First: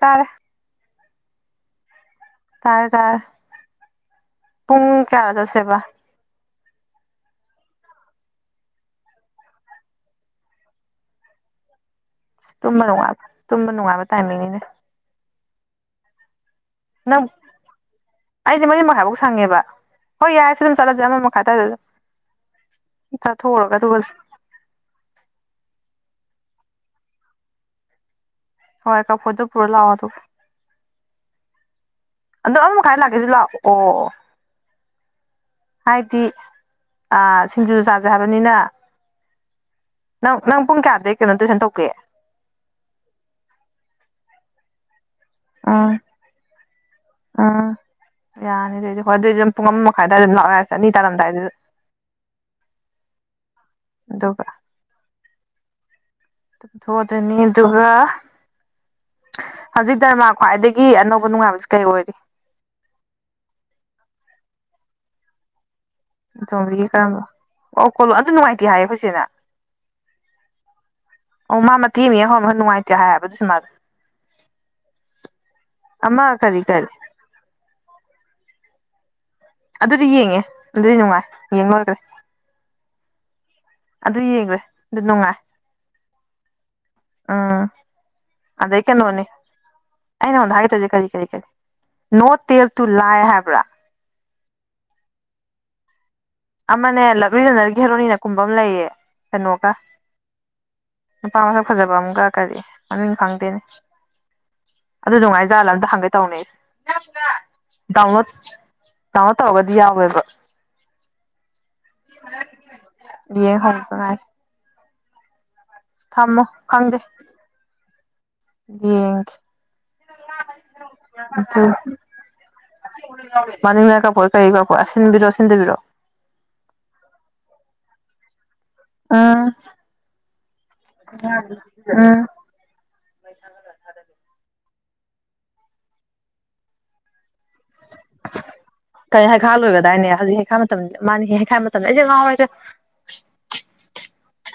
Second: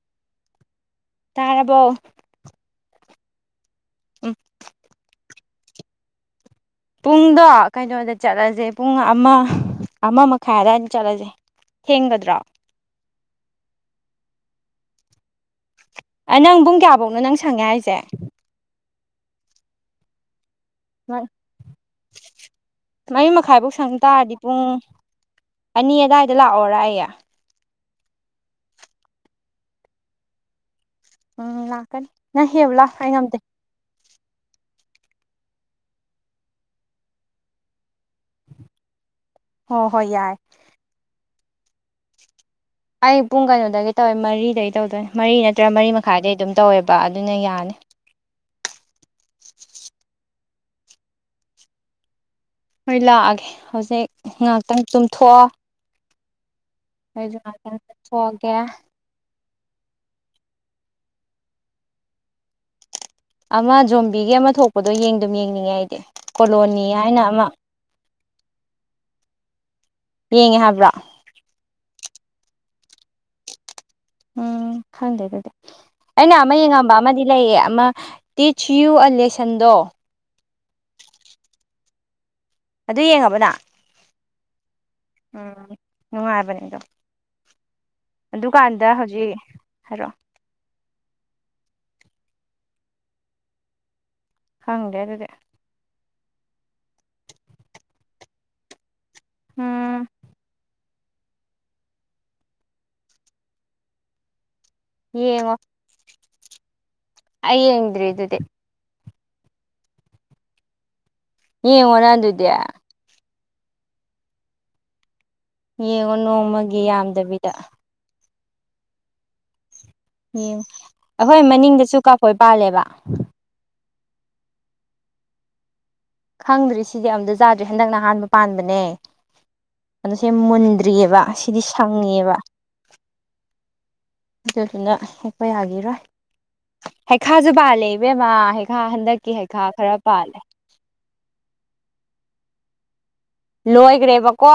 ꯇꯥꯥꯔꯦ ꯇꯥꯔꯕꯣ ꯇꯥꯔꯦ ꯇꯥꯔꯦ ꯎꯝ ꯄꯨꯡ ꯀꯌꯥ ꯆꯠꯁꯦꯕ ꯄꯨꯡꯗꯣ ꯀꯩꯅꯣꯗ ꯆꯠꯂꯁꯦ ꯄꯨꯡ ꯑꯃ ꯑꯃ ꯃꯈꯥꯏ ꯑꯗꯨꯋꯥꯏꯗ ꯆꯠꯂꯁꯦ ꯊꯦꯡꯒꯗ꯭ꯔꯥ ꯇꯨꯝꯕ ꯅꯨꯡꯉꯥꯏꯕ ꯇꯨꯝꯕ ꯅꯨꯡꯉꯥꯏꯕ ꯇꯥꯏꯃꯤꯡꯅꯤꯅꯦ ꯅꯪ ꯄꯨꯡ ꯀꯌꯥꯐꯧꯅꯣ ꯅꯪ ꯁꯪꯉꯦ ꯍꯥꯏꯁꯦ ꯑꯩꯁꯦ ꯃꯔꯤ ꯃꯈꯥꯏꯐꯧ ꯁꯪꯉꯦꯕ ꯍꯣꯏ ꯌꯥꯔꯦꯁꯤ ꯑꯗꯨꯝ ꯆꯠꯂꯁꯦ ꯑꯃ ꯃꯈꯥꯢ ꯑꯗꯨꯋꯥꯢꯗ ꯑꯗꯨꯝ ꯃꯔꯤ ꯃꯈꯥꯏꯐꯧ ꯆꯠꯊꯣꯛꯎꯔꯒ ꯑꯗꯨꯒ ꯁꯪ ꯇꯥꯔꯗꯤ ꯄꯨꯡ ꯑꯅꯤ ꯑꯗꯨꯋꯥꯏꯗ ꯂꯥꯛꯑꯣꯔ ꯑꯩ ꯍꯣꯏ ꯀꯥꯝꯐꯣꯠꯨ ꯄꯨꯔ ꯂꯥꯎꯑꯣ ꯇꯨ ꯎꯝ ꯂꯥꯛꯀꯅꯤ ꯅꯪ ꯑꯗꯣ ꯍꯦꯕ ꯑꯃ ꯂꯥꯛ ꯃꯈꯥꯏ ꯑꯩ ꯂꯥꯛꯀꯦꯁꯨ ꯉꯝꯗꯦ ꯂꯥꯛꯑꯣ ꯍꯥꯏꯗꯤ ꯁꯤꯡꯖꯨ ꯆꯥꯖꯦ ꯍꯥꯏꯕꯅꯤꯅ ꯍꯣꯏ ꯍꯣꯏ ꯅꯪ ꯌꯥꯔꯦ ꯅꯪ ꯄꯨꯡ ꯀꯌꯥꯗꯒꯤ ꯀꯩꯅꯣ ꯇꯨꯏꯁꯟ ꯇꯧꯀꯦ ꯑꯌꯨꯛ ꯄꯨꯡ ꯀꯩꯅꯣꯗꯒꯤ ꯇꯧꯋꯦ ꯃꯔꯤꯗꯒꯤ ꯇꯧꯗꯣꯏꯅꯤ ꯃꯔꯤ ꯅꯠꯇ꯭ꯔꯒ ꯃꯔꯤ ꯎꯝ ꯃꯈꯥꯏꯗꯒꯤ ꯑꯗꯨꯝ ꯇꯧꯋꯦꯕ ꯑꯗꯨꯅ ꯎꯝ ꯌꯥꯅꯤ ꯌꯥꯅꯤ ꯑꯗꯨꯑꯣꯏꯗꯤ ꯍꯣꯏ ꯑꯗꯨꯏꯗꯤ ꯑꯗꯨꯝ ꯄꯨꯡ ꯑꯃ ꯃꯈꯥꯏꯗ ꯑꯗꯨꯝ ꯂꯥꯛꯑꯣ ꯌꯥꯔꯦ ꯑꯅꯤ ꯇꯥꯔꯝꯗꯥꯏꯗ ꯍꯣꯏ ꯂꯥꯛꯑꯒꯦ ꯍꯧꯖꯤꯛ ꯑꯗꯨꯒ ꯉꯍꯥꯛꯇꯪ ꯇꯨꯝꯊꯣꯛꯑꯣ ꯇꯨꯝꯊꯣꯛꯑꯅꯤ ꯑꯩꯁꯨ ꯉꯥꯏꯍꯥꯛꯇꯪ ꯑꯗꯨꯒ ꯆꯠꯊꯣꯛꯑꯒꯦ ꯍꯧꯖꯤꯛ ꯗꯔꯃꯥ ꯈ꯭ꯋꯥꯏꯗꯒꯤ ꯑꯅꯧꯕ ꯅꯨꯡꯉꯥꯏꯕꯁꯤ ꯀꯩ ꯑꯣꯏꯔꯤ ꯑꯃ ꯖꯣꯝꯕꯤꯒꯤ ꯑꯃ ꯊꯣꯛꯄꯗꯣ ꯌꯦꯡꯗꯨꯝ ꯌꯦꯡꯅꯤꯡꯉꯦ ꯑꯩꯗꯤ ꯏꯇꯣꯝꯕꯤꯒꯤ ꯀꯣꯂꯣꯅꯤ ꯀꯔꯝꯕ ꯍꯥꯏꯅ ꯑꯃ ꯑꯣ ꯀꯣꯂꯣ ꯑꯗꯨ ꯅꯨꯡꯉꯥꯏꯇꯦ ꯍꯥꯏꯌꯦ ꯑꯩꯈꯣꯢ ꯆꯦꯅ ꯌꯦꯡꯉꯦ ꯍꯥꯏꯕ꯭ꯔꯥ ꯑꯣ ꯃꯥ ꯃꯇꯦꯛ ꯑꯃ ꯌꯦꯡ ꯍꯧꯔꯝꯃꯒ ꯅꯨꯡꯉꯥꯏꯇꯦ ꯍꯥꯏꯕ ꯑꯗꯨꯢ ꯁꯤꯃꯗꯣ ꯎꯝ ꯈꯪꯗꯦ ꯑꯗꯨꯗꯤ ꯑꯩꯅ ꯑꯃ ꯀꯔꯤ ꯀꯔꯤ ꯌꯦꯡꯉꯝꯕ ꯑꯃꯗꯤ ꯂꯩꯌꯦ ꯑꯃ ꯇꯤꯆ ꯌꯨ ꯑꯂꯦꯁꯟꯗꯣ ꯑꯗꯨꯗꯤ ꯌꯦꯡꯉꯦ ꯑꯗꯨꯗꯤ ꯅꯨꯡꯉꯥꯏ ꯌꯦꯡ ꯂꯣꯢꯈꯔꯦ ꯑꯗꯨ ꯌꯦꯡꯉꯕ ꯅꯪ ꯑꯗꯨ ꯌꯦꯡꯈꯔꯦ ꯎꯝ ꯅꯨꯡꯉꯥꯏꯕꯅꯦ ꯑꯗꯨ ꯎꯝ ꯑꯗꯩ ꯀꯩꯅꯣꯅꯤ ꯍꯧꯖꯤꯛ ꯍꯥꯏꯔꯛꯑꯣ ꯑꯩꯅ ꯅꯉꯣꯟꯗ ꯍꯥꯏꯒꯦ ꯇꯧꯔꯤꯁꯦ ꯀꯔꯤ ꯀꯔꯤ ꯀꯔꯤ ꯅꯣ ꯇꯦꯜ ꯇꯨ ꯂꯥꯏ ꯍꯥꯏꯕ꯭ꯔꯥ ꯈꯪꯗꯦ ꯑꯗꯨꯗꯤ ꯑꯃꯅꯦ ꯂꯛꯂꯤꯗꯅ ꯍꯦꯔꯣꯅꯤꯅ ꯀꯨꯝꯕ ꯑꯃ ꯂꯩꯌꯦ ꯀꯩꯅꯣꯒ ꯎꯝ ꯅꯨꯄꯥ ꯃꯁꯛ ꯐꯖꯕ ꯑꯃꯒ ꯀꯔꯤ ꯃꯃꯤꯡ ꯈꯪꯗꯦꯅꯦ ꯑꯗꯨ ꯌꯦꯡꯉꯣ ꯅꯨꯡꯉꯥꯏꯖꯥꯠꯂ ꯑꯝꯇ ꯍꯪꯒꯦ ꯇꯧꯅꯦ ꯑꯩ ꯌꯦꯡꯗ꯭ꯔꯤ ꯗꯥꯎꯟꯂꯣꯗ ꯑꯗꯨꯗꯤ ꯗꯥꯎꯔꯣꯠ ꯇꯥꯎꯔꯒꯗꯤ ꯌꯥꯎꯋꯦꯕ ꯌꯦꯡꯉꯣꯅ ꯑꯗꯨꯗꯤ ꯌꯦꯡ ꯍꯧꯗ ꯉꯥꯏꯔꯤ ꯌꯦꯡꯉꯣ ꯊꯝꯃꯣ ꯅꯣꯡꯃꯒꯤ ꯈꯪꯗꯦ ꯌꯥꯝꯗꯕꯤꯗ ꯌꯦꯡꯒꯦ ꯑꯩꯈꯣꯏ ꯃꯅꯤꯡꯗꯁꯨ ꯀꯥꯐꯣꯏ ꯄꯥꯜꯂꯦꯕ ꯃꯅꯤꯡꯗ ꯀꯐꯣꯏ ꯀꯔꯤ ꯀꯥꯐꯣꯏ ꯑꯁꯤꯟꯕꯤꯔꯣ ꯁꯤꯟꯗꯕꯤꯔꯣ ꯈꯪꯗ꯭ꯔꯤ ꯁꯤꯗꯤ ꯑꯝꯇ ꯆꯥꯗ꯭ꯔꯤ ꯍꯟꯗꯛꯅ ꯍꯥꯟꯕ ꯄꯥꯟꯕꯅꯦ ꯎꯝ ꯑꯗꯨꯁꯤ ꯃꯨꯟꯗ꯭ꯔꯤꯌꯦꯕ ꯁꯤꯗꯤ ꯎꯝ ꯁꯪꯉꯦꯕ ꯑꯗꯨꯗꯨꯅ ꯍꯦꯛꯄ ꯌꯥꯒꯥꯔꯣꯏ ꯍꯩꯈꯥꯁꯨ ꯄꯥꯜꯂꯦ ꯏꯕꯦꯝꯃꯥ ꯍꯩꯈꯥ ꯍꯟꯗꯛꯀꯤ ꯍꯩꯈꯥ ꯈꯔ ꯄꯥꯜꯂꯦ ꯇꯝꯗ ꯃꯟꯅꯥ ꯍꯦ ꯍꯩꯈꯥ ꯍꯥꯏꯕ ꯃꯇꯝꯗ ꯑꯩꯁꯦ ꯉꯥꯎꯔꯦꯗꯥ ꯂꯣꯏꯒ꯭ꯔꯦꯕꯀꯣ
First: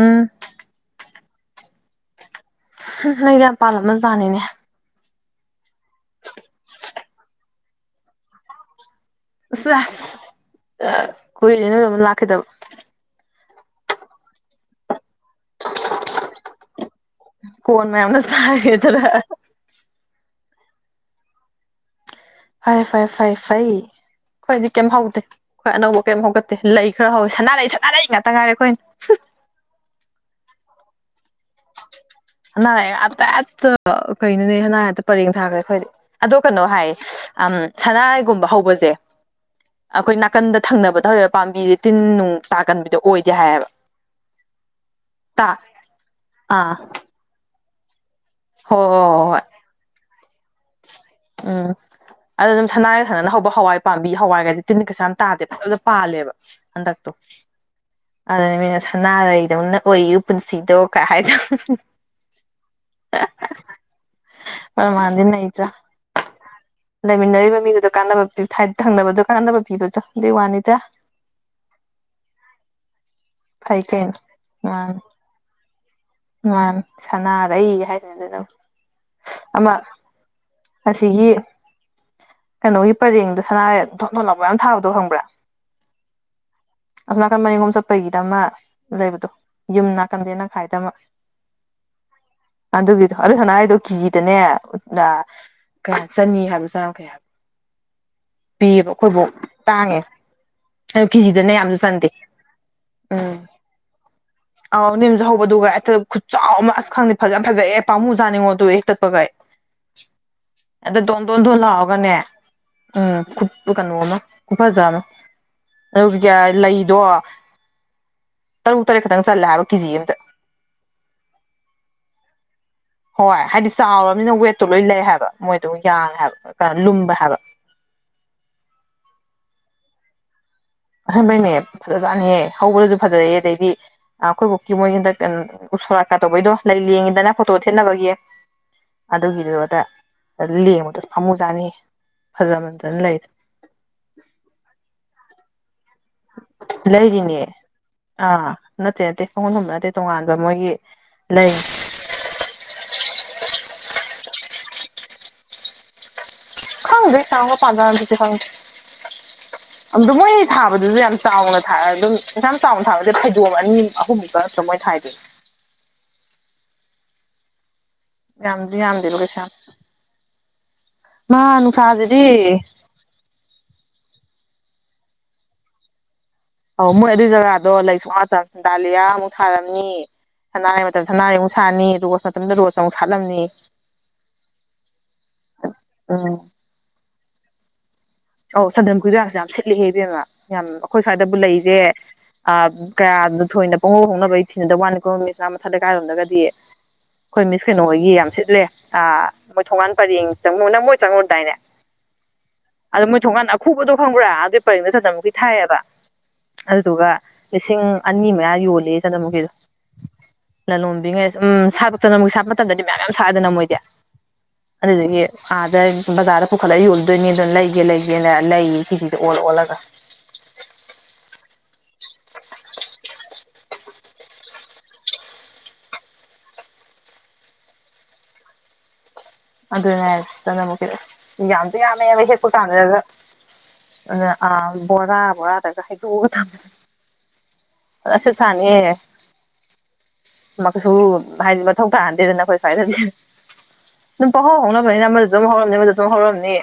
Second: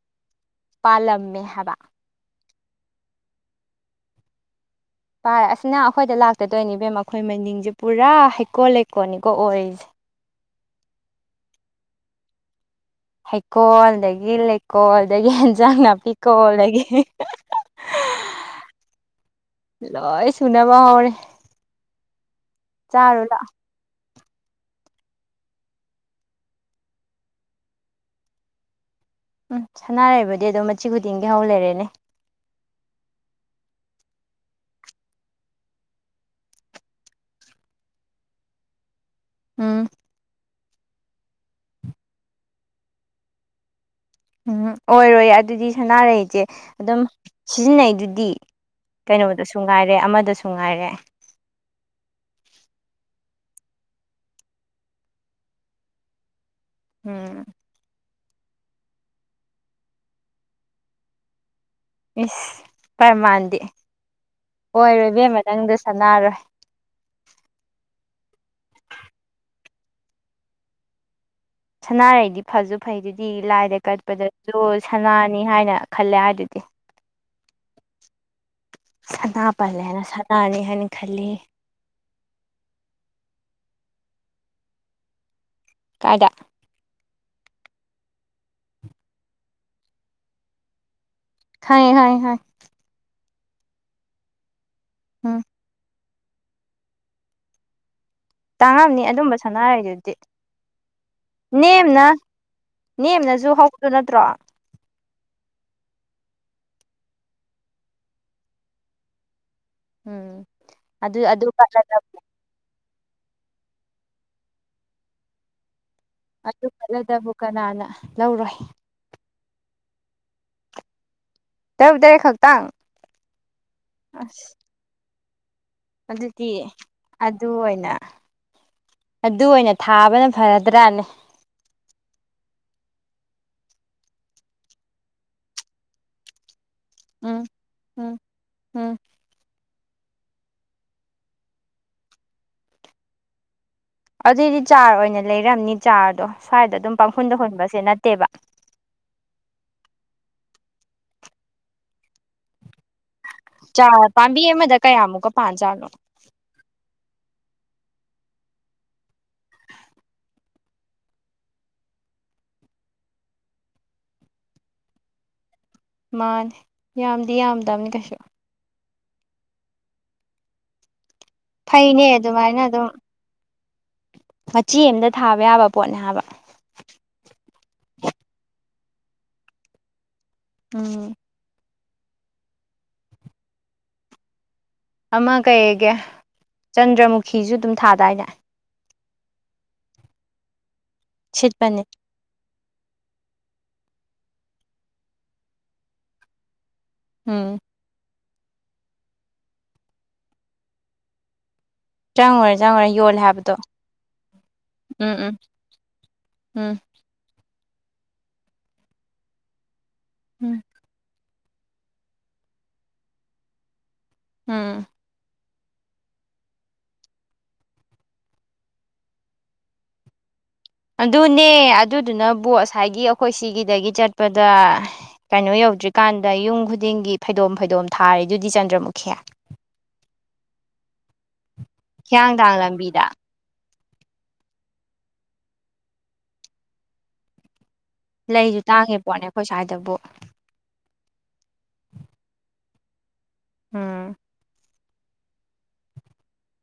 ꯎꯝ ꯄꯥꯜꯂꯝꯃꯦ ꯍꯥꯏꯕ [unintelligible] ꯌꯥꯝ ꯄꯥꯜꯂꯝꯃꯥꯖꯥꯠꯅꯤꯅꯦ ꯄꯜ ꯑꯁꯅꯪ ꯑꯈꯣꯏꯗ ꯂꯥꯛꯇꯥꯇꯣꯏꯅꯤ ꯕꯦꯝꯃꯥ ꯈꯣꯏ ꯃꯅꯤꯡꯁꯦ ꯄꯨꯔꯥ ꯍꯩꯀꯣꯜ ꯂꯩꯀꯣꯜꯅꯤ ꯑꯁ ꯁꯥꯁ [unintelligible] ꯀꯨꯏꯔꯦ ꯅꯣꯏꯔꯣꯝꯗ ꯂꯥꯛꯈꯤꯗꯕ ꯍꯩꯀꯣꯜꯗꯒꯤ ꯂꯩꯀꯣꯜꯗꯒꯤ ꯍꯟꯖꯥꯡ ꯅꯥꯄꯤ ꯀꯣꯜꯗꯒꯤ [unintelligible] ꯀꯣꯟ ꯃꯌꯥꯝꯑꯝꯅ ꯆꯥꯏꯔꯦꯗꯔꯥ [unintelligible] ꯂꯣꯏ ꯁꯨꯅꯕ ꯍꯧꯔꯦ ꯐꯥꯔꯦ ꯐꯥꯔꯦ ꯆꯥꯔꯨ ꯐꯩ ꯐꯩ ꯈꯣꯏꯗꯤ ꯀꯦꯝ ꯍꯧꯗꯦ ꯈꯣꯏ ꯑꯅꯧꯕ ꯀꯦꯝ ꯍꯧꯒꯠꯇꯦ ꯂꯩ ꯈ꯭ꯔꯥ ꯍꯧꯋꯦ ꯁꯥꯅꯥꯔꯩ ꯁꯥꯅꯥꯔꯩ ꯉꯛꯇꯥ ꯉꯥꯏꯔꯦ ꯈꯣꯏꯅ [unintelligible] ꯎꯝ ꯁꯥꯟꯅꯥꯔꯩꯕꯨꯗꯤ ꯑꯗꯨꯝ ꯃꯆꯤ ꯈꯨꯗꯤꯡꯒꯤ ꯍꯧ ꯂꯩꯔꯦꯅꯦ ꯁꯅꯥꯔꯩ [unintelligible] ꯄꯦꯠꯇꯥ ꯀꯩꯅꯣꯅꯦ ꯁꯅꯥꯔꯩ ꯉꯛꯇꯥ ꯄꯔꯦꯡ ꯊꯥ ꯈ꯭ꯔꯦ ꯑꯩꯈꯣꯏꯗꯤ ꯑꯗꯣ ꯀꯩꯅꯣ ꯍꯥꯏ ꯑꯝ ꯁꯥꯟꯅꯥꯔꯩꯒꯨꯝꯕ ꯍꯧꯕꯖꯦ ꯎꯝ ꯑꯈꯣꯏ ꯅꯥꯀꯟꯗ ꯊꯪꯅꯕ ꯇꯧꯔꯤꯕ ꯄꯥꯝꯕꯤꯁꯦ ꯇꯤꯟ ꯅꯨꯡ ꯇꯥꯒꯟꯕꯤꯗꯣ ꯑꯣꯏꯗꯦ ꯍꯥꯏꯌꯦꯕ ꯎꯝ ꯑꯣꯏꯔꯣꯏ ꯇꯥ ꯑꯗꯨꯗꯤ ꯁꯅꯥꯔꯩꯖꯦ ꯑꯥ ꯑꯗꯨꯝ ꯁꯤꯖꯤꯟꯅꯩꯗꯨꯗꯤ ꯍꯣꯏ ꯍꯣꯏ ꯍꯣꯏ ꯍꯣꯏ ꯀꯩꯅꯣꯗꯁꯨ ꯉꯥꯏꯔꯦ ꯑꯃꯗꯁꯨ ꯉꯥꯏꯔꯦ ꯎꯝ ꯑꯗꯨꯗꯨꯝ ꯁꯥꯟꯅꯔꯩ ꯐꯥꯖꯅ ꯍꯧꯕ ꯍꯋꯥꯏ ꯄꯥꯝꯕꯤ ꯍꯋꯥꯏꯒꯁꯦ ꯇꯤꯟ ꯀꯩꯥꯁꯨ ꯌꯥꯝ ꯇꯥꯗꯦ ꯐꯥꯖ ꯐꯥꯖꯕ ꯄꯥꯜꯂꯦꯕ [unintelligible] ꯍꯗꯥꯛꯇꯣ [unintelligible] ꯎꯝ ꯑꯗꯨꯅ ꯃꯤꯅ ꯁꯅꯥꯔꯩꯗꯧꯅ ꯑꯣꯏꯌꯨ ꯄꯨꯟꯁꯤꯗꯣ ꯀꯥꯏ ꯍꯥꯏꯗꯣ [unintelligible] ꯏꯁ ꯄ꯭ꯔꯃꯥꯟꯗꯤ ꯑꯣꯏꯔꯣꯏ ꯄ꯭ꯔꯃꯥꯟꯗꯤ ꯕꯦꯝꯃꯥ ꯂꯩꯇ꯭ꯔꯥ ꯅꯪꯗꯣ ꯁꯥꯟꯅꯔꯣꯏ ꯂꯩꯃꯤꯟꯅꯔꯤꯕ ꯃꯤꯗꯨꯗ ꯀꯥꯟꯅꯕꯤꯄꯤ ꯊꯠ ꯊꯪꯅꯕꯗꯨ ꯀꯥꯟꯅꯕ ꯄꯤꯕꯆꯣ ꯗꯨꯏꯋꯥꯅꯦꯗꯥ ꯁꯅꯥꯔꯩꯗꯤ ꯐꯥꯁꯨ ꯐꯩꯗꯨꯏꯗꯤ ꯂꯥꯏꯗ ꯐꯩ ꯀꯩꯅꯣ ꯀꯠꯄꯗꯁꯨ ꯃꯥꯅꯤ ꯁꯥꯅꯥꯅꯤ ꯍꯥꯏꯅ ꯈꯜꯂꯦ ꯍꯥꯏꯗꯨꯗꯤ ꯃꯥꯅꯤ ꯁꯟꯅꯥꯔꯩ ꯍꯥꯏꯁꯤꯅ ꯗꯨꯅꯕꯨ ꯁꯥꯟꯅꯥ ꯄꯜꯂꯦ ꯍꯥꯏꯅ ꯁꯥꯟꯅꯔꯦ ꯑꯁꯤꯒꯤ ꯀꯩꯅꯣꯒꯤ ꯄꯔꯦꯡꯗ ꯁꯥꯅꯥꯔꯩ ꯊꯣꯠ ꯊꯣꯟ ꯂꯥꯎꯕ ꯌꯥꯝ ꯊꯥꯕꯗꯣ ꯈꯪꯕ꯭ꯔꯥ? ꯀꯥꯏꯗꯥ? ꯑꯁꯣꯝ ꯅꯀꯥꯟ ꯃꯅꯤꯡꯔꯣꯝ ꯆꯠꯄꯥꯒꯤꯗ ꯑꯃꯥ ꯂꯩꯕꯗꯣ ꯌꯨꯝ ꯅꯥꯛꯀꯟ ꯌꯦꯅꯈꯥꯏꯗ ꯑꯃ ꯈꯪꯉꯦ ꯈꯪꯉꯦ ꯈꯪꯉꯦ ꯑꯗꯨꯒꯤꯗꯣ ꯑꯗꯨ ꯁꯥꯅꯥꯔꯩꯗꯣ ꯀꯤꯖꯤꯗꯅꯦ [unintelligible] ꯑꯥ ꯎꯝ ꯀꯩꯍꯥꯏꯕ ꯆꯥꯅꯤ ꯍꯥꯏꯕ꯭ꯔꯣ ꯆꯝꯃꯥꯈꯩ ꯍꯥꯏꯕ꯭ꯔꯣ ꯄꯤꯌꯦꯕ ꯇꯥꯡꯉꯝꯅꯤ ꯑꯣꯈꯣꯏꯕꯣꯛ ꯑꯗꯨꯝꯕ ꯇꯥꯡꯉꯦ ꯁꯅꯥꯔꯩꯗꯨꯗꯤ ꯑꯗꯨ ꯀꯤꯖꯤꯗꯅꯦ ꯌꯥꯝꯁꯨ ꯅꯦꯝꯅ ꯆꯟꯗꯦ ꯎꯝ ꯅꯦꯝꯅꯁꯨ ꯍꯧꯕꯗꯨ ꯅꯠꯇ꯭ꯔꯣ? ꯑꯧ ꯅꯦꯝꯖꯨ ꯍꯧꯕꯗꯨꯒ ꯍꯦꯛꯇꯥ ꯈꯨꯠꯆꯥꯎ ꯑꯃ ꯑꯁ ꯈꯪꯗꯦ ꯐꯥꯖꯥ ꯐꯖꯩꯌꯦ ꯄꯥꯝꯃꯨ ꯖꯠꯅꯤꯉꯣ ꯗꯨꯏ ꯍꯦꯛꯇꯠꯄꯒꯩ ꯎꯝ ꯑꯗꯨ ꯗꯣꯟ ꯗꯣꯟ ꯇꯣꯟ ꯂꯥꯎꯒꯅꯦ ꯎꯝ ꯈꯨ ꯀꯩꯅꯣꯃꯥ ꯈꯨꯐꯖꯥ ꯑꯃ ꯑꯗꯨꯒ ꯀ꯭ꯌꯥꯏ ꯑꯗꯨ ꯂꯩꯗꯣ ꯀꯠꯂꯗꯕꯨ ꯀꯅꯥꯅ ꯂꯧꯔꯣꯏ ꯇꯔꯨꯛ ꯇꯔꯦꯠ ꯈꯛꯇꯪ ꯆꯜꯂꯦ ꯍꯥꯏꯕ ꯀꯦꯖꯤ ꯑꯃꯗꯥ ꯇꯔꯨꯛ ꯇꯔꯦꯠ ꯈꯛꯇꯪ? ꯍꯣꯏ ꯍꯥꯏꯗꯤ ꯆꯥꯎꯔꯕꯅꯤꯅ ꯑꯁ ꯋꯦꯠꯇꯣ ꯂꯣꯏ ꯂꯩ ꯍꯥꯏꯕ ꯃꯣꯏꯗꯣ ꯌꯥꯡꯉꯦ ꯍꯥꯏꯕ ꯀꯥ ꯂꯨꯝꯕꯩ ꯍꯥꯏꯕ ꯍꯣꯏꯅꯥ ꯑꯗꯨ ꯑꯣꯏꯅ ꯊꯥꯕꯅ ꯐꯥꯔꯗ꯭ꯔꯥꯟ [unintelligible] ꯅꯦ ꯐꯖꯥꯠꯅꯦꯍꯦ ꯍꯧꯕꯗꯁꯨ ꯐꯖꯩꯑꯦ ꯑꯗꯩꯗꯤ ꯑꯩꯈꯣꯏ ꯕꯨꯀꯤ ꯃꯣꯏꯒꯤꯗ ꯎꯁꯣꯔꯥꯠꯀ ꯇꯧꯕꯩꯗꯣ ꯂꯩ ꯂꯦꯡꯉꯤꯗꯅ ꯎꯝ ꯐꯣꯇꯣ ꯊꯦꯠꯅꯕꯒꯤ ꯎꯝ ꯎꯝ ꯑꯗꯨꯒꯤꯗꯨ ꯑꯗ ꯂꯦꯡꯕꯗꯁꯨ ꯐꯃꯨ ꯆꯥꯅꯤ ꯐꯖꯃꯖꯅ ꯂꯩꯗꯣ ꯑꯗꯨꯏꯗꯤ ꯆꯥꯔ ꯑꯣꯏꯅ ꯂꯩꯔꯝꯅꯤ ꯆꯥꯔꯗꯣ ꯁ꯭ꯋꯥꯏꯗ ꯑꯗꯨꯝ ꯄꯥꯡꯈꯨꯟꯗ ꯂꯩꯔꯤꯅꯦ ꯍꯨꯟꯕꯁꯦ ꯅꯠꯇꯦꯕ ꯑꯥ ꯅꯠꯇꯦ ꯅꯠꯇꯦ ꯈꯣꯡꯒꯟ ꯍꯨꯝꯕ ꯅꯠꯇꯦ ꯇꯣꯉꯥꯟꯕ ꯃꯣꯏꯒꯤ ꯂꯩ ꯄꯥꯝꯕꯤ ꯑꯃꯗ ꯀꯌꯥꯃꯨꯛꯀ ꯄꯥꯖꯥꯠꯅꯣ ꯈꯪꯗ ꯁꯥꯡꯒ ꯄꯗꯗꯤ [unintelligible] [inaudible] ꯑꯗꯣ ꯃꯣꯏ ꯊꯥꯕꯗꯨꯁꯨ ꯌꯥꯝ ꯆꯥꯎꯅ ꯊ ꯑꯗꯨꯝ ꯑꯦꯁꯥ ꯆꯥꯎꯅ ꯊꯥꯕꯁꯦ ꯐꯩꯗꯣꯛꯑ ꯑꯅꯤ ꯑꯍꯨꯝ ꯈ ꯃꯣꯏ ꯊꯥꯏꯗꯤ ꯃꯥꯅꯤ ꯌꯥꯝꯗꯤ ꯌꯥꯝꯗꯕꯅꯤ ꯀꯩꯁꯨ ꯌꯥꯝꯗꯤ ꯌꯥꯝꯗꯦꯂꯣ ꯀꯩꯁꯥ ꯌꯥꯝ ꯃꯥ ꯐꯩꯅꯦ ꯅꯨꯡꯁꯥꯁꯤꯗꯤ ꯑꯗꯨꯃꯥꯏꯅ ꯑꯗꯨꯝ ꯃꯆꯤ ꯑꯃꯝꯗ ꯊꯥꯕ ꯌꯥꯕ ꯄꯣꯠꯅꯦ ꯍꯥꯏꯕ ꯑꯣꯧ ꯃꯣꯏ ꯑꯗꯨꯏ ꯖꯒꯥꯗꯣ ꯂꯩꯁꯨ ꯉꯥꯛꯇ ꯗꯥꯂꯤꯌꯥꯃꯨꯛ ꯊꯥꯔꯝꯅꯤ ꯁꯅꯥꯔꯤ ꯃꯇꯝꯗ ꯎꯝ ꯁꯅꯥꯔꯩ ꯑꯃꯨꯛ ꯁꯥꯔꯅꯤ ꯔꯣꯁ ꯃꯇꯝꯗ ꯔꯣꯁ ꯑꯃꯨꯛ ꯁꯥꯠꯂꯝꯅꯤ ꯑꯃ ꯀꯩꯒꯤꯦ ꯎꯝ ꯆꯟꯗ꯭ꯔꯃꯨꯈꯤꯁꯨ ꯑꯗꯨꯝ ꯊꯥꯗꯥꯏꯅꯦ ꯑꯧ ꯆꯟꯗ꯭ꯔ ꯀꯨꯏꯗꯔꯥꯁꯨ ꯌꯥꯝ ꯁꯤꯠꯂꯤꯑꯦꯕꯦꯝꯃ ꯌꯥꯝ ꯑꯩꯈꯣꯏ ꯁ꯭ꯋꯥꯏꯗꯕꯨ ꯂꯩꯁꯦ ꯁꯤꯠꯄꯅꯦ ꯑ ꯀꯌꯥꯅꯣ ꯊꯣꯏꯅ ꯄꯣꯡꯍꯧ ꯍꯧꯣꯡꯅꯕꯒꯤ ꯊꯤꯅꯗꯕ ꯋꯥꯅꯤ ꯀꯣ ꯅꯨꯃꯤꯁꯅꯥ ꯃꯊꯠ ꯂꯩꯀꯥꯏꯔꯣꯝꯗꯒꯗꯤ ꯑꯩꯈꯣꯏ ꯎꯝ ꯃꯤꯁ ꯀꯩꯅꯣꯈꯣꯏꯒꯤ ꯌꯥꯝ ꯁꯤꯠꯂꯦ ꯑ ꯃꯣꯏ ꯊꯣꯡꯒꯥꯟ ꯄꯔꯦꯡ ꯆꯪꯉꯨ ꯅꯪ ꯃꯣꯏ ꯆꯪꯉꯨꯔꯗꯥꯏꯅꯦ ꯆꯪꯡꯉꯨꯔꯦ ꯆꯪꯡꯉꯨꯔꯦ ꯑꯗꯨꯗ ꯃꯣꯏ ꯊꯣꯡꯀꯥꯟ ꯑꯈꯨꯕꯗꯣ ꯈꯪꯕ꯭ꯔꯥ ꯑꯗꯨꯒꯤ ꯄꯔꯤꯡꯗ ꯎꯝ ꯆꯠꯅꯃꯨꯛꯤ ꯎꯝ ꯊꯥꯏꯑꯦꯕ ꯎꯝ ꯑꯗꯨꯗꯨꯒ ꯂꯤꯁꯤꯡ ꯑꯅꯤ ꯃꯌꯥ ꯌꯣꯜꯂꯦ ꯆꯅ ꯃꯨꯛꯀꯤꯗꯣ ꯎꯝ ꯂꯂꯣꯝꯕꯤꯉꯩ ꯎꯝ ꯁꯥꯔꯛꯇꯅ ꯃꯨꯣꯏꯛ ꯁꯥꯠꯄ ꯃꯇꯝꯗꯗꯤ ꯃꯌꯥꯝ ꯌꯥꯝ ꯁꯥꯛꯗꯅ ꯃꯣꯏꯗꯤ ꯍꯥꯝ ꯑꯗꯨꯗꯒꯤ ꯑꯥꯗ ꯕꯖꯥꯔꯗ ꯄꯨꯈꯠꯂꯒ ꯌꯣꯜꯗꯣꯏꯅꯤ ꯑꯗꯨꯅ ꯂꯩ ꯦ ꯂꯩꯁꯦꯅ ꯂꯩꯌꯦꯤꯖꯤꯗ ꯑꯣꯜꯂ ꯑꯣꯜꯂꯒ ꯑꯗꯨꯅꯦ ꯑꯗꯨꯗꯨꯅꯕꯨꯕꯣ ꯉꯁꯥꯏꯒꯤ ꯑꯩꯈꯣꯏ ꯁꯤꯒꯤꯗꯒꯤ ꯆꯠꯄꯗ ꯀꯩꯅꯣ ꯌꯧꯗ꯭ꯔꯤꯀꯥꯟꯗ ꯌꯨꯝ ꯈꯨꯗꯤꯡꯒꯤ ꯐꯩꯗꯣꯝ ꯐꯩꯗꯣꯝ ꯊꯥꯔꯦ ꯑꯗꯨꯗꯤ ꯆꯟꯗ꯭ꯔꯃꯨꯛꯈꯤ ꯑꯗꯨꯅꯗ ꯌꯥꯃꯕꯦ ꯀꯨ [unintelligible] ꯍꯤꯌꯥꯡꯊꯥꯡ ꯑ ꯂꯝꯕꯤꯗ ꯑ ꯕꯣꯔꯥ ꯕꯣꯔꯥ ꯇꯒ ꯍꯗꯨ ꯊꯝ ꯂꯩꯁꯨ ꯇꯥꯡꯉꯦ ꯄꯣꯠꯅꯦ ꯑꯩꯈꯣꯏ ꯁ꯭ꯋꯥꯏꯗꯕꯨ ꯃꯁꯨ ꯍꯥꯏꯗꯤ ꯃꯊꯧ ꯇꯥꯍꯟꯗꯦꯗꯅ ꯅꯈꯣꯏ ꯁ꯭ꯋꯥꯏꯗꯗꯤ ꯎꯝ ꯑꯗꯨꯝ ꯄꯥꯎꯍꯥꯎ ꯍꯧꯥꯎꯅꯕꯅꯤꯅ ꯑꯃꯗ ꯑꯗꯨꯨꯝ ꯍꯧꯔꯝꯅꯤ ꯑꯥꯃꯗꯨꯗ ꯁꯨꯝ ꯍꯧꯔꯝꯅꯤ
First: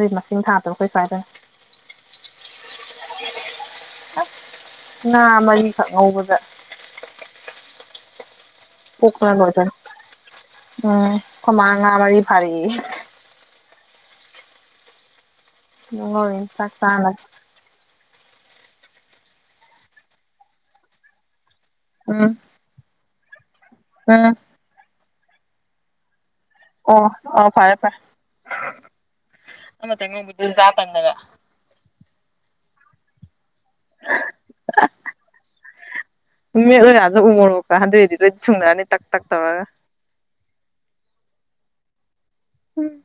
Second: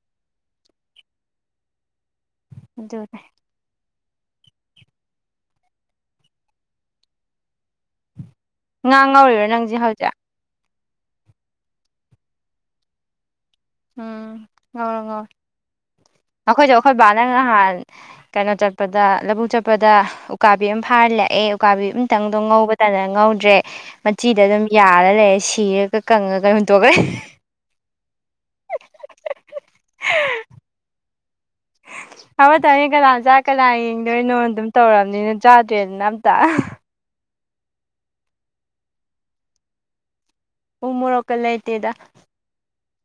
ꯅꯣꯏ ꯃꯁꯤꯡ ꯊꯥꯗꯕꯣ ꯑꯩꯈꯣꯏ ꯀꯥꯏꯗꯅ ꯑꯗꯨꯅꯦ ꯉꯥ ꯃꯔꯤꯈꯛ ꯉꯧꯕꯗ ꯉꯥ ꯉꯧꯔꯤꯔꯣ ꯄꯁ ꯅꯪꯁꯦ ꯍꯧꯖꯤꯛ ꯎꯝ ꯀꯃꯥ ꯉꯥ ꯃꯔꯤ ꯐꯔꯤ ꯎꯝ ꯉꯧꯔꯣ ꯉꯧꯔꯣ [unintelligible] ꯅꯈꯣꯏꯁꯨꯣ ꯑꯩꯈꯣꯏ ꯕꯥ ꯆꯥꯅꯕ ꯅꯪꯅꯥꯟ ꯀꯩꯅꯣ ꯆꯠꯄꯗ ꯂꯧꯕꯨꯛ ꯆꯠꯄꯗ ꯎꯀꯥꯕꯤ ꯑꯃ ꯐꯥꯔ ꯂꯥꯛꯑꯦ ꯎꯀꯥꯕꯤ ꯎꯝ ꯑꯃꯇꯪꯗꯣ ꯉꯧꯕꯗ ꯇꯅ ꯉꯧꯗ꯭ꯔꯦ ꯎꯝ ꯃꯆꯤꯗ ꯑꯗꯨꯝ ꯌꯥꯔ ꯂꯩꯔꯦ ꯁꯤꯔꯒ ꯀꯪꯉꯒ ꯍꯨꯟꯇꯣꯛꯈ꯭ꯔꯦ ꯑꯣ ꯑꯣ ꯐꯔꯦ ꯐꯔꯦ ꯑꯃꯇꯪ ꯉꯧꯕꯖꯨ ꯆꯥ ꯇꯟꯗꯅ ꯑꯃꯠꯇꯅꯤ ꯀꯅꯥ ꯆ ꯀꯅꯥ ꯌꯦꯡꯗꯣꯏꯅꯣ ꯑꯗꯨꯝ ꯇꯧꯔꯕꯔꯕꯅꯤꯅ ꯆꯥꯗ꯭ꯔꯦꯗꯅ ꯑꯝꯇ ꯑ ꯑꯗꯨꯣ [unintelligible] ꯀꯗꯣꯏꯗꯣꯏ ꯁꯨꯡꯅꯅꯤ ꯇꯛ ꯇꯛ ꯇꯧꯒ ꯎ ꯃꯣꯔꯣꯛꯀ ꯂꯩꯇꯦꯗ ꯎꯝ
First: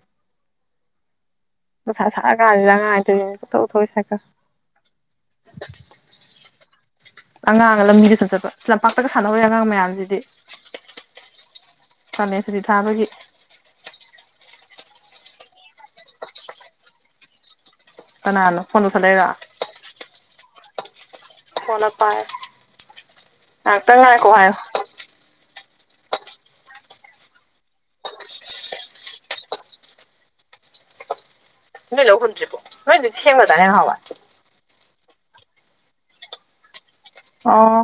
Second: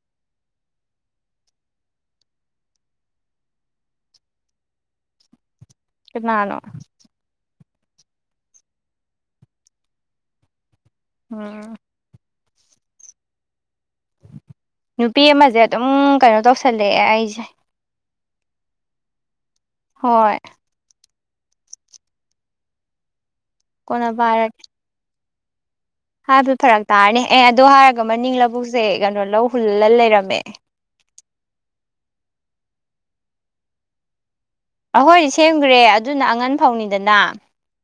ꯅꯨꯡꯁꯥ ꯁꯥꯔꯀꯟꯁꯤꯗꯥ ꯑꯉꯥꯡ ꯑꯅꯤ ꯇꯧꯁꯤ ꯌꯦꯡꯉꯨꯅꯦ ꯄꯥꯡꯊꯧ ꯊꯧꯏ ꯁꯥꯏꯀꯜ [unintelligible] ꯀꯅꯥꯅꯣ? ꯑꯉꯥꯡꯒ ꯂꯝꯕꯤꯗꯁꯨꯨꯝ ꯆꯠꯄꯥ ꯂꯝꯄꯥꯛꯇꯒ ꯁꯥꯟꯅꯧꯍꯧꯔꯤ ꯑꯉꯥꯡ ꯃꯌꯥꯝꯁꯤꯗꯤ ꯎꯝ ꯀꯥꯂꯟ ꯁꯨꯇꯤ ꯊꯥꯕꯒꯤ ꯅꯨꯄꯤ ꯑꯃꯖꯦ ꯑꯗꯨꯝ ꯀꯩꯅꯣ ꯇꯧꯁꯜꯂꯛꯑꯦ ꯑꯩꯁꯦ ꯀꯟꯅꯥꯅꯣ ꯐꯣꯟ ꯇꯧꯁꯟ ꯂꯛꯏꯔꯣ? ꯍꯣꯏ ꯀꯣꯟꯅ ꯄꯥꯏ ꯉꯛꯇꯛ ꯀꯣꯟꯅ ꯉꯥꯏꯈꯣ ꯄꯥꯏꯔ ꯍꯥꯏꯌꯣ ꯍꯥꯏꯕ ꯐꯔꯛ ꯇꯥꯔꯅꯤ ꯑꯦ ꯑꯗꯨ ꯍꯥꯏꯔꯒ ꯃꯅꯤꯡ ꯂꯧꯕꯨꯛꯁꯦ ꯀꯩꯅꯣ ꯂꯧ ꯍꯨꯜꯂꯥ ꯂꯩꯔꯝꯃꯦ ꯅꯣꯏ ꯂꯧ ꯍꯨꯟꯗ꯭ꯔꯤꯕꯣ ꯅꯣꯏ ꯍꯧꯖꯤꯛ ꯁꯦꯝꯈ꯭ꯔꯗꯥꯏꯅꯦ ꯅꯍꯟꯋꯥꯏ? ꯑꯍꯣꯏꯗꯤ ꯁꯦꯝꯈ꯭ꯔꯦ ꯑꯗꯨꯅ ꯑꯉꯟ ꯐꯧꯅꯤꯗꯅ ꯑꯣ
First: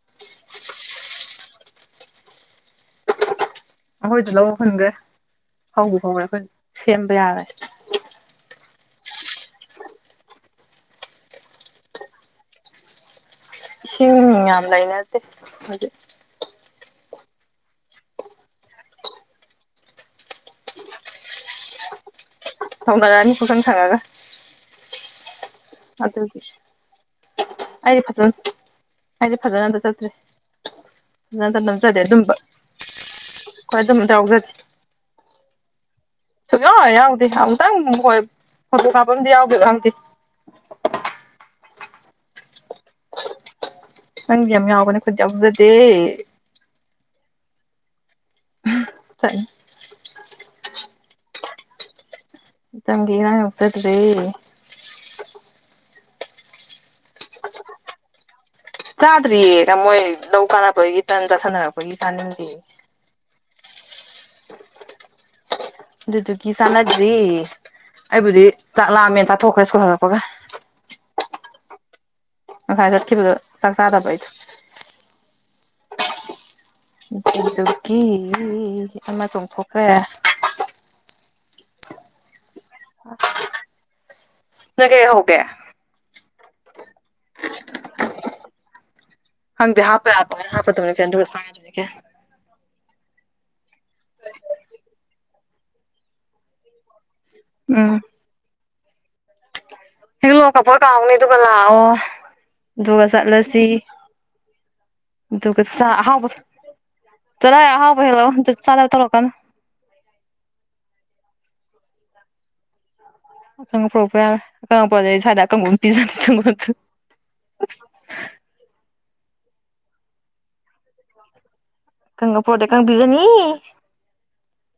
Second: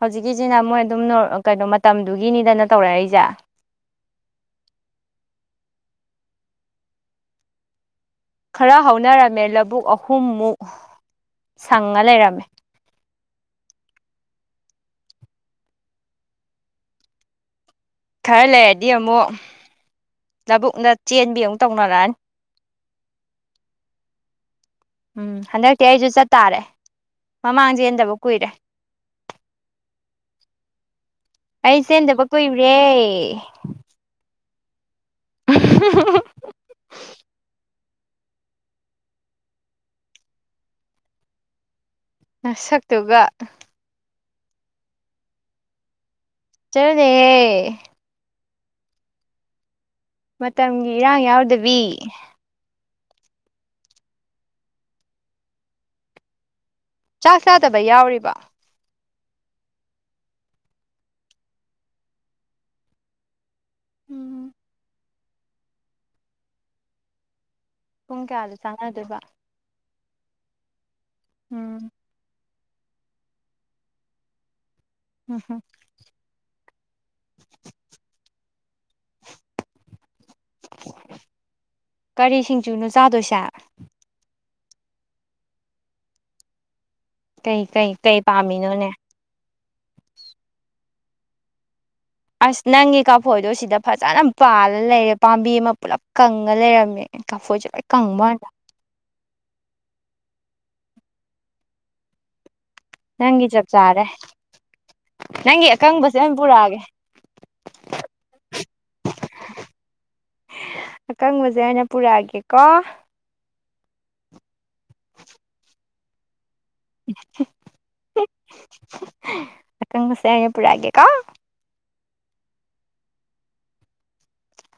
ꯍꯧꯖꯤꯛꯀꯤꯁꯤꯅ ꯃꯣꯏ ꯑꯗꯨꯝ ꯅꯣꯔ ꯀꯩꯅꯣ ꯃꯇꯝꯗꯨꯒꯤꯅꯤꯗꯅ ꯇꯧꯔꯛꯏꯖꯦ ꯑꯈꯣꯏꯁꯨ ꯂꯧ ꯍꯨꯟꯈ꯭ꯔꯦ ꯍꯧꯕꯨ ꯍꯧꯔꯦ ꯑꯈꯣꯏꯗꯤ ꯁꯦꯝꯕ ꯌꯥꯔꯦ ꯈꯔꯥ ꯍꯧꯅꯔꯝꯃꯦ ꯂꯧꯕꯨꯛ ꯑꯍꯨꯝꯃꯨꯛ ꯁꯪꯉꯥ ꯂꯩꯔꯝꯃꯦ ꯏꯁꯤꯡ ꯌꯥꯝ ꯂꯩꯅꯗꯦ ꯈꯣꯏꯖꯤꯛ ꯈꯔ ꯂꯩꯔꯗꯤ ꯑꯃꯨꯛ ꯂꯥꯕꯨꯛꯎꯨꯡꯗꯥ ꯆꯦꯟꯕꯤꯒ ꯑꯃꯨꯛ ꯇꯧꯅꯔꯛꯑꯅꯤ ꯇꯧꯅꯔꯛꯑꯅꯤ ꯄꯨꯡꯁꯪ ꯁꯪꯉꯥꯒꯥ ꯎꯝ ꯍꯟꯗꯛꯇꯤ ꯑꯩꯁꯨ ꯑꯗꯨꯒꯤ ꯆꯠꯇꯥꯥꯔꯦ ꯃꯃꯥꯡ ꯑꯩꯗꯤ ꯆꯦꯟꯗꯕ ꯐꯖꯅ ꯀꯨꯏꯔꯦ ꯑꯩꯗꯤ ꯐꯖꯟꯅ ꯑꯝꯇꯥ ꯆꯠꯇ꯭ꯔꯤ ꯐꯖꯅ ꯆꯠꯅ ꯑꯩ ꯆꯠꯇꯦ ꯆꯦꯟꯗꯕ ꯑꯗꯨꯝꯕ ꯀꯨꯏꯔꯦ ꯑꯈꯣꯏ ꯑꯗꯨꯝ ꯑꯝꯇꯥ ꯌꯥꯎꯖꯗꯦ [unintelligible] ꯁꯨꯛꯌꯥꯎꯍꯦ ꯌꯥꯎꯗꯦ ꯑꯃꯨꯛꯇꯪ ꯍꯣꯏ ꯐꯣꯇꯣ ꯀꯥꯞꯄ ꯑꯝꯗꯤ ꯌꯥꯎꯈꯤꯕ꯭ꯔ ꯈꯪꯗꯦ ꯅꯥꯁꯛꯇꯨꯒ ꯅꯪꯗꯤ ꯌꯝ ꯌꯥꯎꯕꯅꯦ ꯑꯈꯣꯏꯗꯤ ꯌꯥꯎꯖꯗꯦ ꯆ꯭ꯔꯔꯥꯅꯦꯍꯦ ꯆꯠꯅꯤ ꯃꯇꯝꯒꯤ ꯏꯔꯥꯡ ꯌꯥꯎꯗꯕꯤ ꯃꯇꯝꯒꯤ ꯏꯔꯥꯡ ꯌꯥꯎꯖꯗ꯭ꯔꯦ ꯆꯥꯛ ꯆꯥꯗꯕ ꯌꯥꯎꯔꯤꯕꯣ? ꯆꯥꯗ꯭ꯔꯤꯌꯦ [unintelligible] ꯃꯣꯏ ꯂꯧ ꯀꯥꯔꯛꯄꯗꯒꯤ ꯇꯟ ꯆꯥꯁꯟꯅꯔꯛꯄꯒꯤ ꯆꯥꯅꯤꯡꯗꯦꯌꯦ ꯎꯝ ꯑꯗꯨꯗꯨꯒꯤ ꯆꯥꯟꯅꯗ꯭ꯔꯤ ꯄꯨꯡ ꯑꯩꯕꯨꯗꯤ ꯀꯌꯥꯗ ꯆꯥꯛ ꯆꯥꯟꯅꯗꯣꯏꯕ ꯂꯥꯛꯃꯦꯟꯅ ꯆꯥꯊꯣꯛꯈ꯭ꯔꯦ ꯁ꯭ꯀꯨꯜ ꯍꯜꯂꯛꯄꯒ ꯎꯝ ꯉꯁꯥꯏ ꯆꯠꯈꯤꯕꯗꯣ ꯆꯥꯛ ꯆꯥꯗꯕ ꯑꯩꯗꯣ ꯎꯝ ꯍꯨꯝ ꯗꯨꯗꯨꯒꯤ ꯑꯃ ꯆꯣꯡꯊꯣꯛꯈ꯭ꯔꯦ ꯀꯔꯤꯁꯤꯡ [unintelligible] ꯅꯣꯏ ꯀꯩ ꯍꯧꯒꯦ? ꯀꯩ ꯀꯩ ꯀꯩ ꯄꯥꯝꯃꯤꯅꯣꯅꯦ? ꯈꯪꯗꯦ ꯍꯥꯞꯄꯥ ꯌꯥꯕ ꯈꯩꯅ ꯍꯥꯞꯄꯥ ꯗꯕꯅꯦ [unintelligible] ꯑꯁ ꯅꯪꯒꯤ ꯀꯥꯐꯣꯏꯗꯣ ꯁꯤꯗ ꯐꯖꯅ ꯄꯥꯜꯂ ꯂꯩꯔꯦ ꯄꯥꯝꯕꯤ ꯑꯃ ꯄꯨꯂꯞ ꯀꯪꯉꯥ ꯂꯩꯔꯝꯃꯦ ꯅꯪ ꯀꯥꯐꯣꯏꯖꯦ ꯂꯣꯏ ꯎꯝ ꯀꯪꯕ꯭ꯋꯟꯅꯦꯗ ꯍꯦꯛꯂꯛꯑꯣ ꯀꯥꯐꯣꯏ ꯀꯥꯎꯅꯤ ꯑꯗꯨꯒ ꯂꯥꯛꯑꯣ ꯑꯗꯨꯒ ꯅꯪꯒꯤ ꯆꯠꯂꯁꯤ ꯆꯞ ꯆꯥꯔꯦ ꯗꯨꯒꯥ ꯅꯪꯒꯤ ꯆꯥ ꯑꯀꯪꯕꯁꯦ ꯑꯍꯥꯎꯕ ꯑꯣꯏꯅ ꯄꯨꯔꯛꯑꯒꯦ ꯆꯠꯂꯣꯍꯦ ꯑꯍꯥꯎꯕ ꯍꯦꯛꯂꯛꯑꯣ ꯖꯨꯠ ꯆꯥꯗꯕ ꯇꯧꯔꯛꯀꯅꯨ ꯑꯀꯪꯕꯁꯦ ꯑꯣꯏꯅ ꯄꯨꯔꯛꯑꯒꯦꯀꯣ꯫ ꯑꯀꯪꯕ ꯄꯨꯔꯛꯄ ꯌꯥꯔꯣꯏ ꯑꯀꯪꯕ ꯄꯨꯔꯛꯑꯗꯤ ꯁ꯭ꯋꯥꯏꯗ ꯑꯀꯪꯕ ꯑꯗꯨꯝ ꯄꯤꯖꯅꯤ ꯅꯪꯉꯣꯟꯗ꯫ ꯑꯀꯪꯕꯁꯦ ꯑꯣꯏꯅ ꯄꯨꯔꯛꯑꯒꯦ ꯀꯣ꯫ ꯑꯀꯪꯕ ꯄꯣꯔꯛꯑꯗꯤ ꯑꯀꯪꯕ ꯄꯤꯖꯅꯤ꯫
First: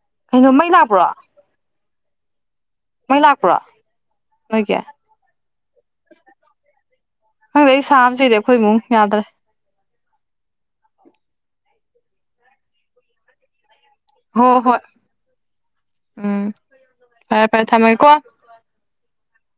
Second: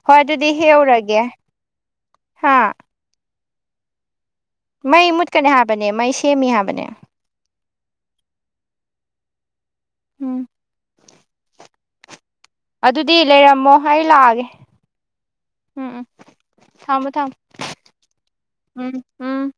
ꯍꯣꯏ ꯑꯗꯨꯗꯤ ꯀꯩꯅꯣ ꯃꯩ ꯂꯥꯛꯄ꯭ꯔꯣ ꯍꯦꯛꯎꯔꯒꯦ꯫ ꯃꯩ ꯂꯥꯛꯄ꯭ꯔꯣ? ꯅꯣꯏꯒꯤ꯫ ꯃꯩ ꯃꯨꯠꯀꯅꯤ ꯍꯥꯏꯕꯅꯦ, ꯃꯩ ꯁꯦꯝꯃꯤ ꯍꯥꯏꯕꯅꯦ꯫ ꯈꯪꯗꯦ ꯑꯩ ꯁꯥꯕꯅ ꯁꯤꯔꯦ ꯑꯩꯈꯣꯏ ꯏꯃꯨꯡ ꯌꯥꯗ꯭ꯔꯦ꯫ [inaudible] ꯑꯗꯨꯗꯤ ꯂꯩꯔꯝꯃꯣ꯫ ꯑꯩ ꯍꯣ ꯂꯛꯑꯒꯦ ꯍꯣꯏ ꯎꯝ ꯎꯝ ꯊꯝꯃꯣ ꯊꯝꯃꯣ꯫ ꯐꯔꯦ ꯐꯔꯦ ꯊꯝꯃꯒꯦꯀꯣ [unintelligible]